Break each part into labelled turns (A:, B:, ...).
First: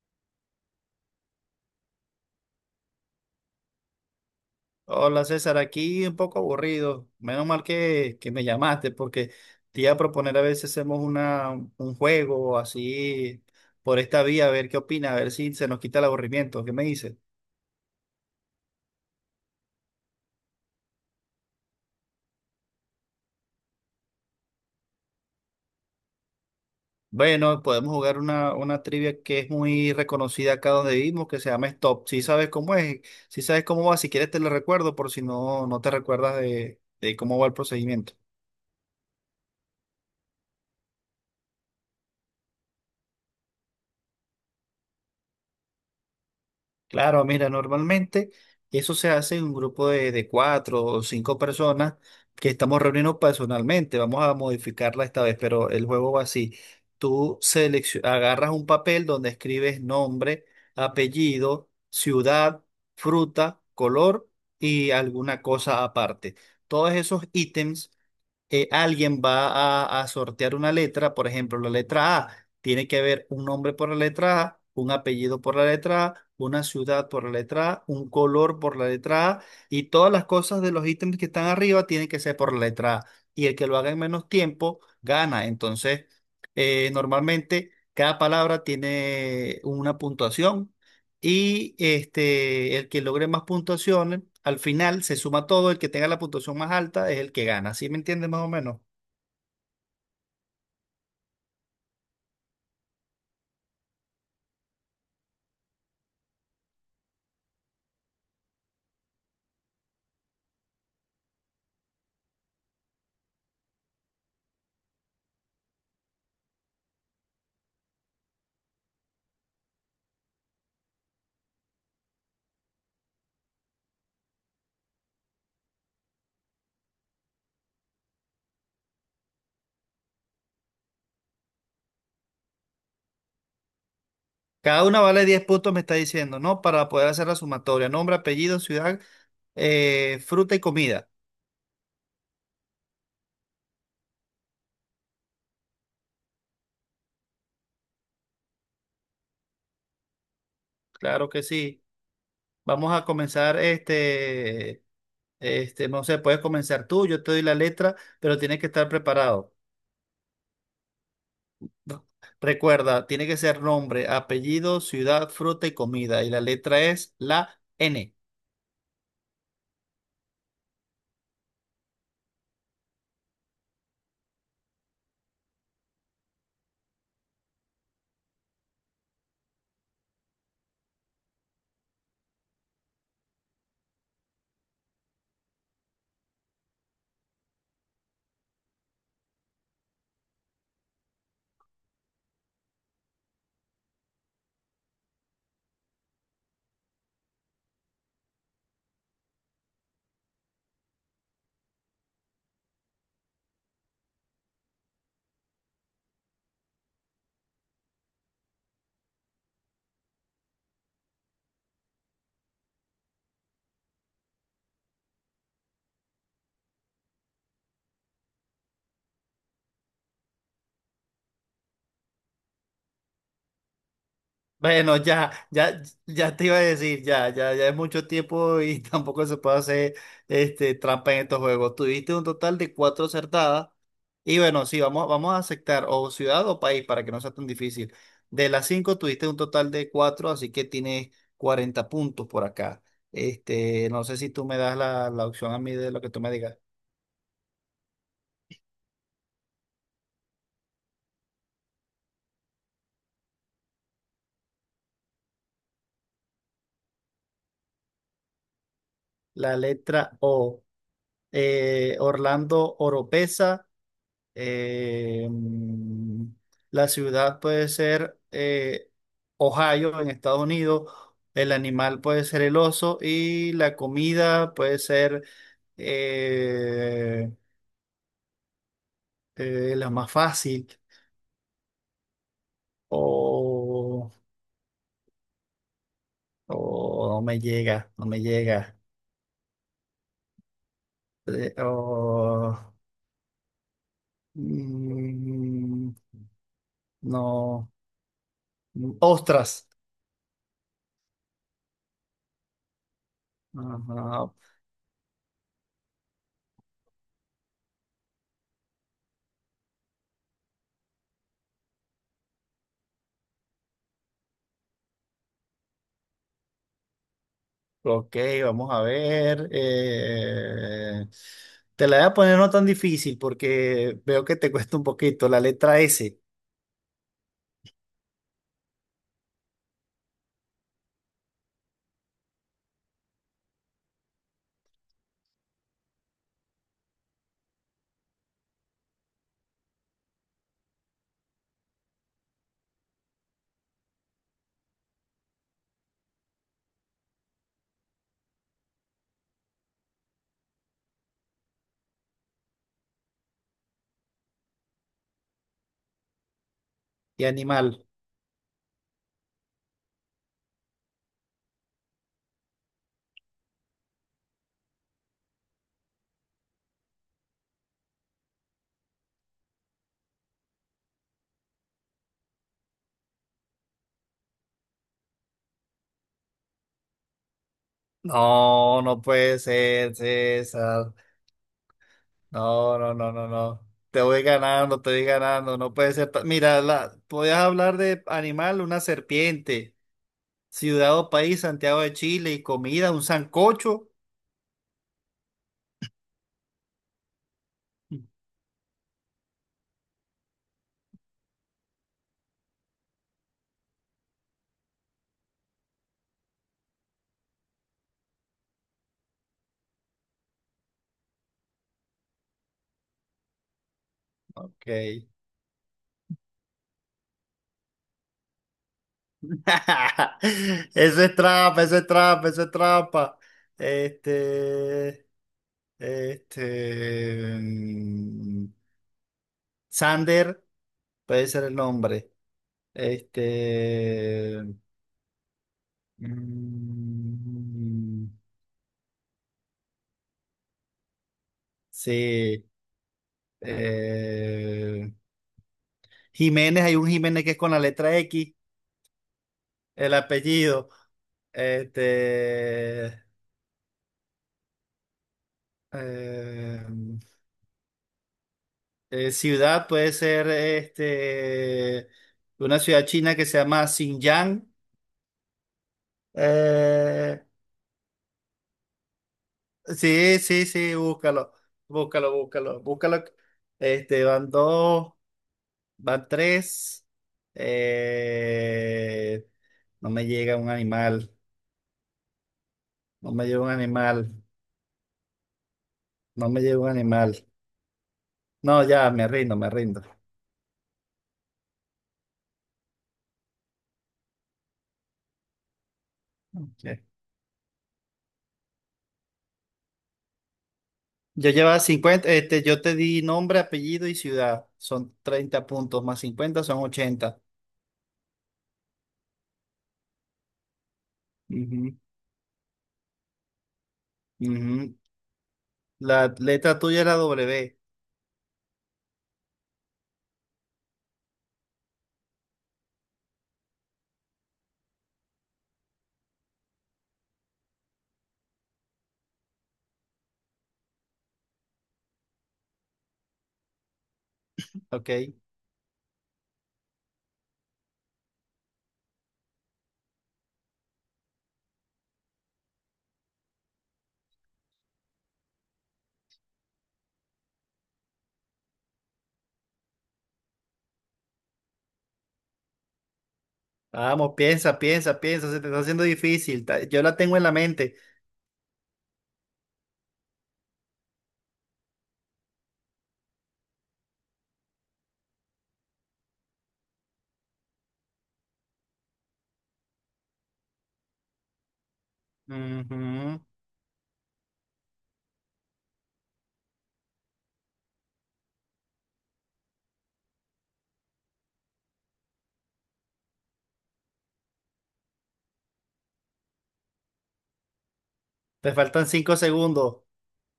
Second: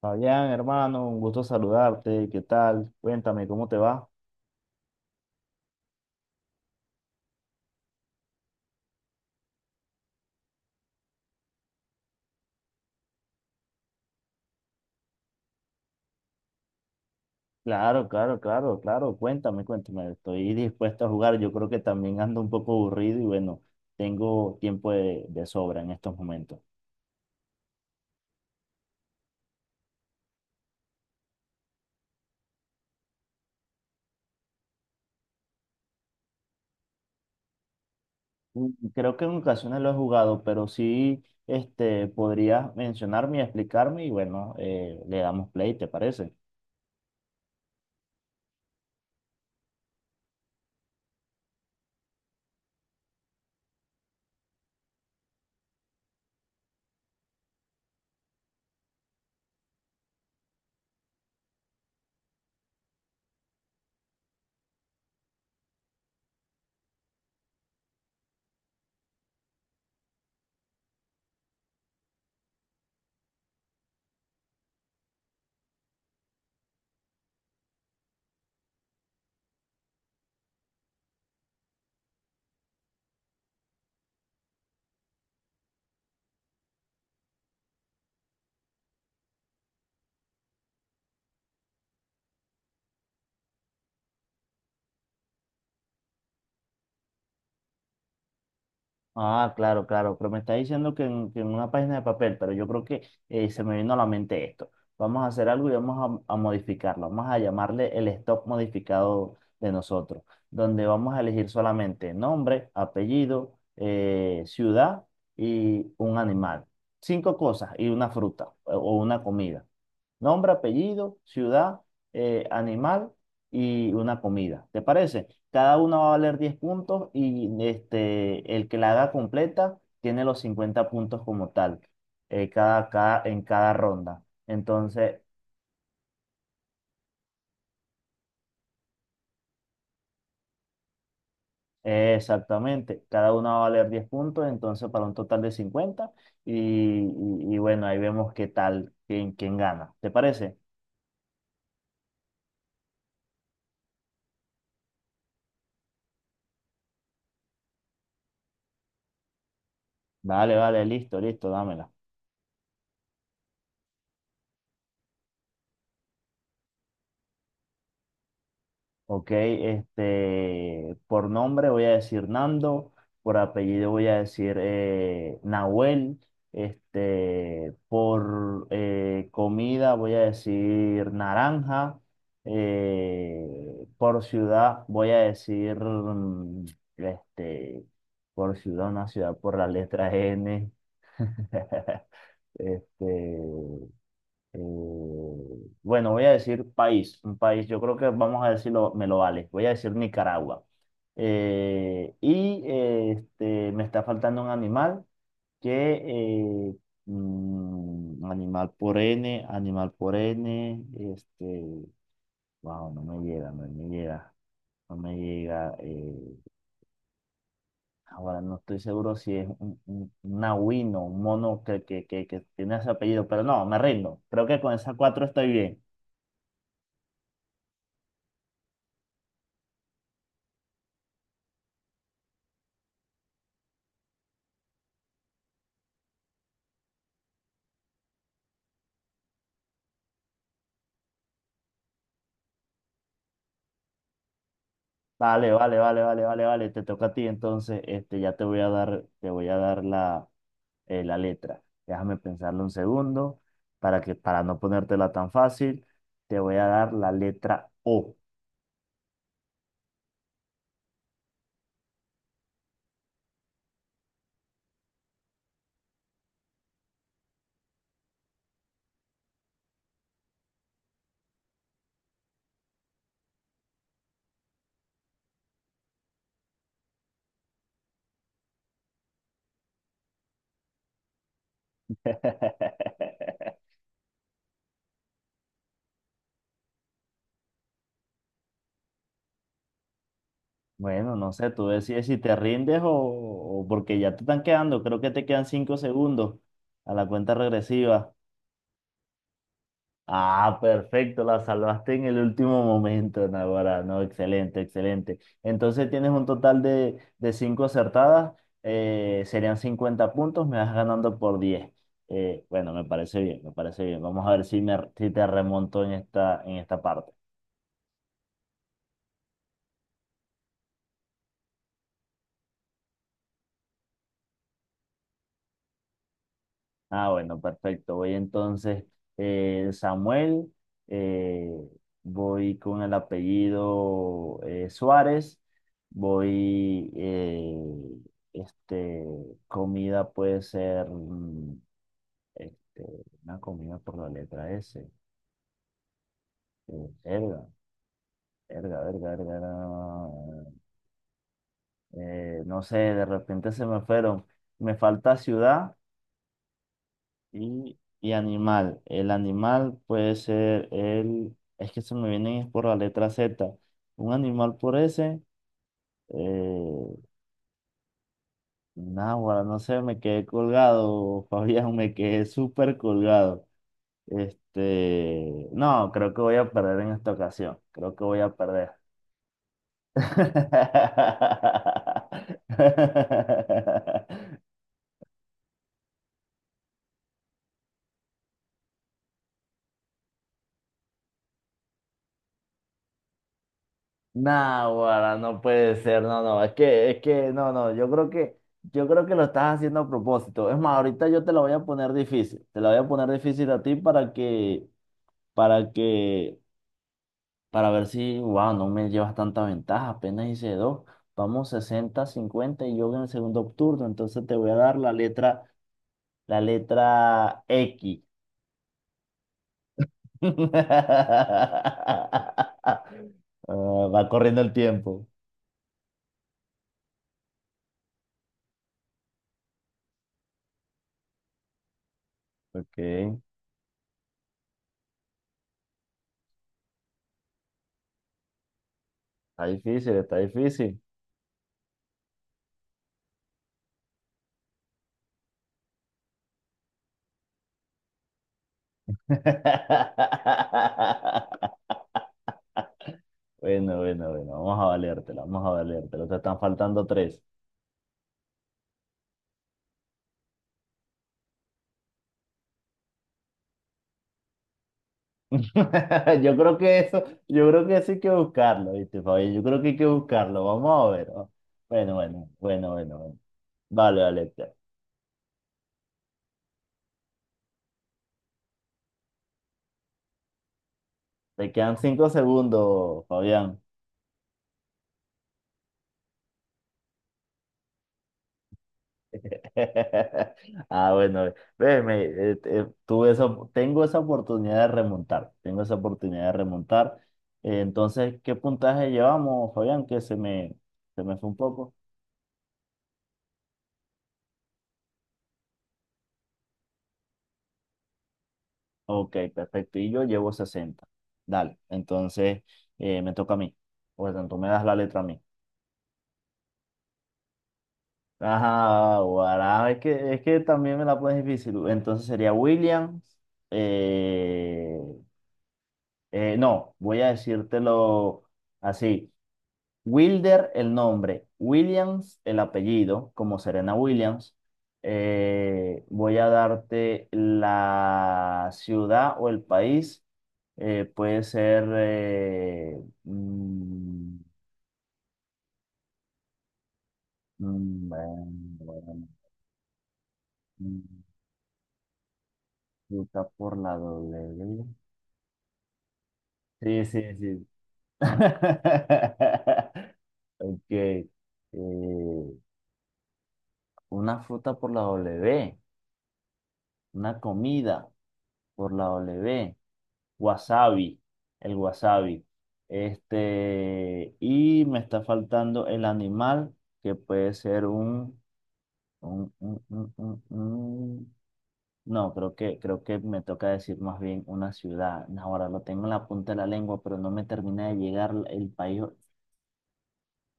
A: Fabián, hermano, un gusto saludarte. ¿Qué tal? Cuéntame, ¿cómo te va?
B: Hola César, aquí un poco aburrido. Menos mal que me llamaste porque te iba a proponer a ver si hacemos un juego así por esta vía, a ver qué opina, a ver si se nos quita el aburrimiento. ¿Qué me dices?
A: Claro, claro, claro, claro. Cuéntame, cuéntame. Estoy dispuesto a jugar. Yo creo que también ando un poco aburrido y bueno, tengo tiempo de sobra en estos momentos.
B: Bueno, podemos jugar una trivia que es muy reconocida acá donde vivimos, que se llama Stop. Si sabes cómo es, si sabes cómo va, si quieres te lo recuerdo por si no te recuerdas de cómo va el procedimiento.
A: Mm. Creo que en ocasiones lo he jugado, pero sí, podrías mencionarme y explicarme y bueno, le damos play, ¿te parece?
B: Claro, mira, normalmente eso se hace en un grupo de cuatro o cinco personas que estamos reuniendo personalmente. Vamos a modificarla esta vez, pero el juego va así. Tú agarras un papel donde escribes nombre, apellido, ciudad, fruta, color y alguna cosa aparte. Todos esos ítems alguien va a sortear una letra, por ejemplo, la letra A, tiene que haber un nombre por la letra A, un apellido por la letra A, una ciudad por la letra A, un color por la letra A, y todas las cosas de los ítems que están arriba tienen que ser por la letra A. Y el que lo haga en menos tiempo gana. Entonces, normalmente cada palabra tiene una puntuación. Y este, el que logre más puntuaciones, al final se suma todo, el que tenga la puntuación más alta es el que gana. ¿Sí me entiendes más o menos?
A: Ah, claro, claro, pero me está diciendo que en una página de papel, pero yo creo que se me vino a la mente esto. Vamos a hacer algo y vamos a modificarlo. Vamos a llamarle el stock modificado de nosotros, donde vamos a elegir solamente nombre, apellido, ciudad y un animal. Cinco cosas y una fruta o una comida. Nombre, apellido, ciudad, animal y una comida. ¿Te parece? Cada uno va a valer 10 puntos y el que la haga completa tiene los 50 puntos como tal, en cada ronda.
B: Cada una
A: Entonces,
B: vale 10 puntos, me está diciendo, ¿no? Para poder hacer la sumatoria. Nombre, apellido, ciudad, fruta y comida.
A: exactamente, cada uno va a valer 10 puntos, entonces para un total de 50 y bueno, ahí vemos qué tal, quién gana. ¿Te parece?
B: Claro que sí. Vamos a comenzar no sé, puedes comenzar tú, yo te doy la letra, pero tienes que estar preparado.
A: Vale, vale, listo, listo, dámela.
B: No. Recuerda, tiene que ser nombre, apellido, ciudad, fruta y comida. Y la letra es la N.
A: Ok, por nombre voy a decir Nando, por apellido voy a decir Nahuel, por comida voy a decir Naranja, por ciudad voy a decir, este, por ciudad, una ciudad por la letra N. este, eh, bueno, voy a decir país, un país, yo creo que vamos a decirlo, me lo vale. Voy a decir Nicaragua. Y me está faltando un animal que, eh, animal por N, wow, no me llega, no me llega, no me llega. Ahora no estoy seguro si es un nahuino, un mono que tiene ese apellido, pero no, me rindo. Creo que con esas
B: Bueno,
A: cuatro
B: ya,
A: estoy
B: ya,
A: bien.
B: ya te iba a decir, ya, ya, ya es mucho tiempo y tampoco se puede hacer este, trampa en estos juegos. Tuviste un total de cuatro acertadas y bueno, sí, vamos, vamos a aceptar o ciudad o país para que no sea tan difícil. De las cinco tuviste un total de cuatro, así que tienes 40 puntos por acá. Este, no sé si tú me das la
A: Vale,
B: opción a mí
A: vale,
B: de lo
A: vale,
B: que tú
A: vale,
B: me
A: vale,
B: digas.
A: vale. Te toca a ti entonces. Te voy a dar la letra. Déjame pensarlo un segundo para no ponértela tan fácil, te voy a dar la letra O.
B: La letra O, Orlando Oropesa. Eh, mm, la ciudad puede ser Ohio en Estados Unidos, el animal puede ser el oso y la comida puede ser eh, la más fácil o, o no me llega, no me llega.
A: Bueno, no sé,
B: Eh,
A: tú decides si te
B: o,
A: rindes o porque ya te están quedando. Creo que te quedan cinco
B: mm,
A: segundos a la cuenta
B: no,
A: regresiva.
B: ostras.
A: Ah, perfecto, la salvaste en el último momento, Naguará. No,
B: Ajá,
A: excelente, excelente. Entonces tienes un total de cinco acertadas, serían 50 puntos, me vas ganando por 10. Bueno, me parece bien, me parece bien. Vamos a ver si te remonto en esta parte.
B: ok, vamos a ver. Te la voy a poner no tan difícil porque veo que te cuesta un poquito. La letra S
A: Ah, bueno, perfecto. Voy entonces, Samuel, eh, voy con el apellido Suárez, voy, este, comida puede ser, mm, este, una comida por la letra S. Verga, verga, verga, verga, verga. No sé, de repente se me fueron. Me falta ciudad
B: y
A: Y,
B: animal.
A: y animal. El animal puede ser. Es que se me vienen es por la letra Z. Un animal por ese. Eh, Náguara, no sé, me quedé colgado. Fabián, me quedé súper colgado. No, creo que voy a perder en esta ocasión. Creo que voy a perder.
B: No, no puede ser, César. No, no, no, no, no. Te voy ganando, te voy ganando. No puede ser. Mira, la, podías hablar de animal, una serpiente. Ciudad o país, Santiago de Chile y comida, un sancocho.
A: Nah, no puede ser, no, no, es que, no, no, yo creo que, yo creo que lo estás haciendo a propósito. Es más, ahorita yo te la voy a poner difícil, te la voy a poner difícil a ti para que, para ver si, wow, no me llevas tanta ventaja, apenas hice dos, vamos 60, 50 y yo en el segundo turno, entonces te voy a
B: Ok.
A: dar la letra X.
B: Eso es trampa, eso es trampa, eso es trampa.
A: Ah, va corriendo el
B: Este,
A: tiempo.
B: este, mm, Sander puede ser el nombre.
A: Ok, está
B: Este, mm,
A: difícil, está difícil.
B: sí. eh, Jiménez, hay un Jiménez que es con la letra X, el apellido. Este,
A: Bueno, bueno, bueno, vamos a valértela, vamos a valértela. Te están
B: eh,
A: faltando tres.
B: Ciudad puede ser este, una ciudad china que se llama Xinjiang.
A: Yo creo que eso,
B: Eh,
A: yo creo que eso hay que buscarlo, ¿viste, Fabi? Yo creo que hay que
B: sí,
A: buscarlo,
B: sí, sí,
A: vamos a ver, ¿no?
B: búscalo,
A: Bueno,
B: búscalo,
A: bueno,
B: búscalo,
A: bueno, bueno,
B: búscalo.
A: bueno. Vale,
B: Este,
A: vale.
B: van
A: Te
B: dos, van tres. Eh, no me llega un animal,
A: te quedan 5 segundos,
B: no me llega un
A: Fabián.
B: animal, no me llega un animal. No, ya, me rindo, me rindo.
A: Ah, bueno, ve, me, tuve esa, op- tengo esa oportunidad de remontar, tengo esa oportunidad de
B: Ok.
A: remontar. Entonces, ¿qué puntaje llevamos, Fabián? Que se me fue
B: Yo
A: un
B: llevaba
A: poco.
B: 50 este, yo te di nombre, apellido y ciudad. Son 30 puntos, más 50 son 80.
A: Ok, perfecto. Y yo llevo 60. Dale,
B: Ujú,
A: entonces me toca a mí. Por tanto, me das la
B: ujú.
A: letra a mí.
B: La letra tuya es la W,
A: Ajá, guará, es que también me la pones difícil. Entonces sería Williams. eh, no, voy a decírtelo así. Wilder el nombre, Williams el apellido, como Serena Williams.
B: ok.
A: Voy a darte la ciudad o el país. Puede ser... mm, bueno, bueno, mm, Utah por la
B: Vamos, piensa,
A: W.
B: piensa, piensa, se te está haciendo difícil. Yo
A: Sí,
B: la
A: sí,
B: tengo en la
A: sí.
B: mente.
A: Ok. Una fruta por la W. Una comida por la W. Wasabi, el wasabi.
B: Ujú.
A: Y me está faltando el animal, que puede ser un, un- un- un- un- No, creo que me toca decir más bien una ciudad. No, ahora lo tengo en la punta de la lengua, pero no me termina de llegar el
B: Te
A: país,
B: faltan 5 segundos.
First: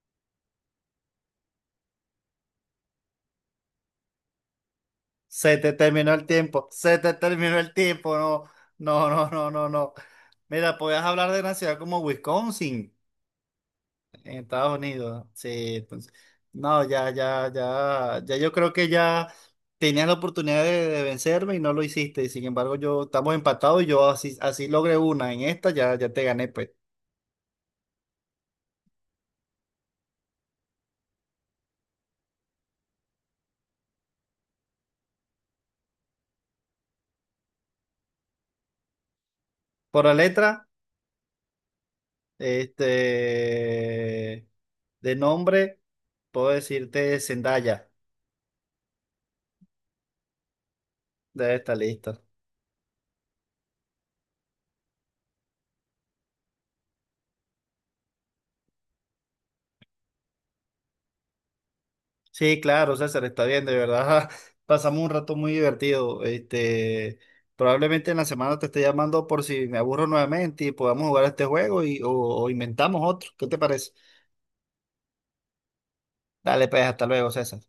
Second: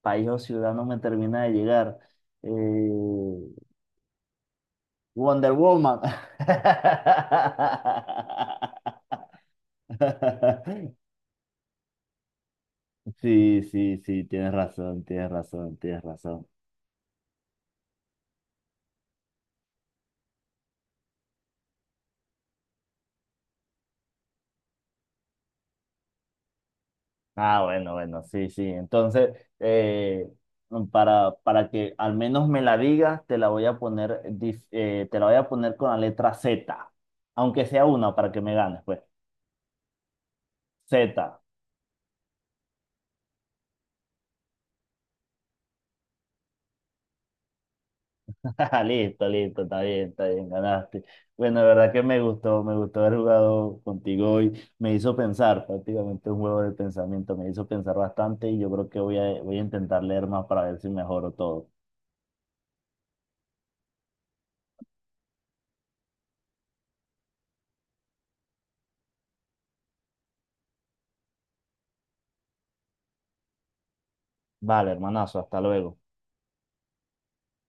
A: país o ciudad, no me termina de llegar. Eh, Wonder
B: Se te
A: Woman.
B: terminó el tiempo, se te terminó el tiempo, no, no, no, no, no, no. Mira, podías hablar de una ciudad como Wisconsin.
A: Sí, sí, sí,
B: En
A: tienes
B: Estados
A: razón,
B: Unidos,
A: tienes razón,
B: sí.
A: tienes
B: Entonces,
A: razón.
B: no, ya, ya, ya, ya yo creo que ya tenías la oportunidad de vencerme y no lo hiciste. Y sin embargo, yo estamos empatados y yo así, así logré una. En esta ya, ya te gané, pues.
A: Ah, bueno, bueno, sí, sí. Entonces, eh, para que al menos me la digas, te la voy a poner con la letra Z, aunque sea una para que me ganes, pues.
B: Por la letra,
A: Z.
B: este, de nombre, puedo decirte Zendaya.
A: Listo, listo, está bien, ganaste.
B: Debe
A: Bueno, de
B: estar
A: verdad que me
B: listo.
A: gustó, me gustó haber jugado contigo hoy. Me hizo pensar, prácticamente un juego de pensamiento, me hizo pensar bastante y yo creo que voy a intentar leer más para ver si mejoro todo.
B: Sí, claro, César, está bien, de verdad. Pasamos un rato muy divertido. Este, probablemente en la semana te esté llamando por si me aburro nuevamente y podamos jugar este juego y, o inventamos otro. ¿Qué te parece?
A: Vale, hermanazo, hasta luego.
B: Dale, pues, hasta luego, César.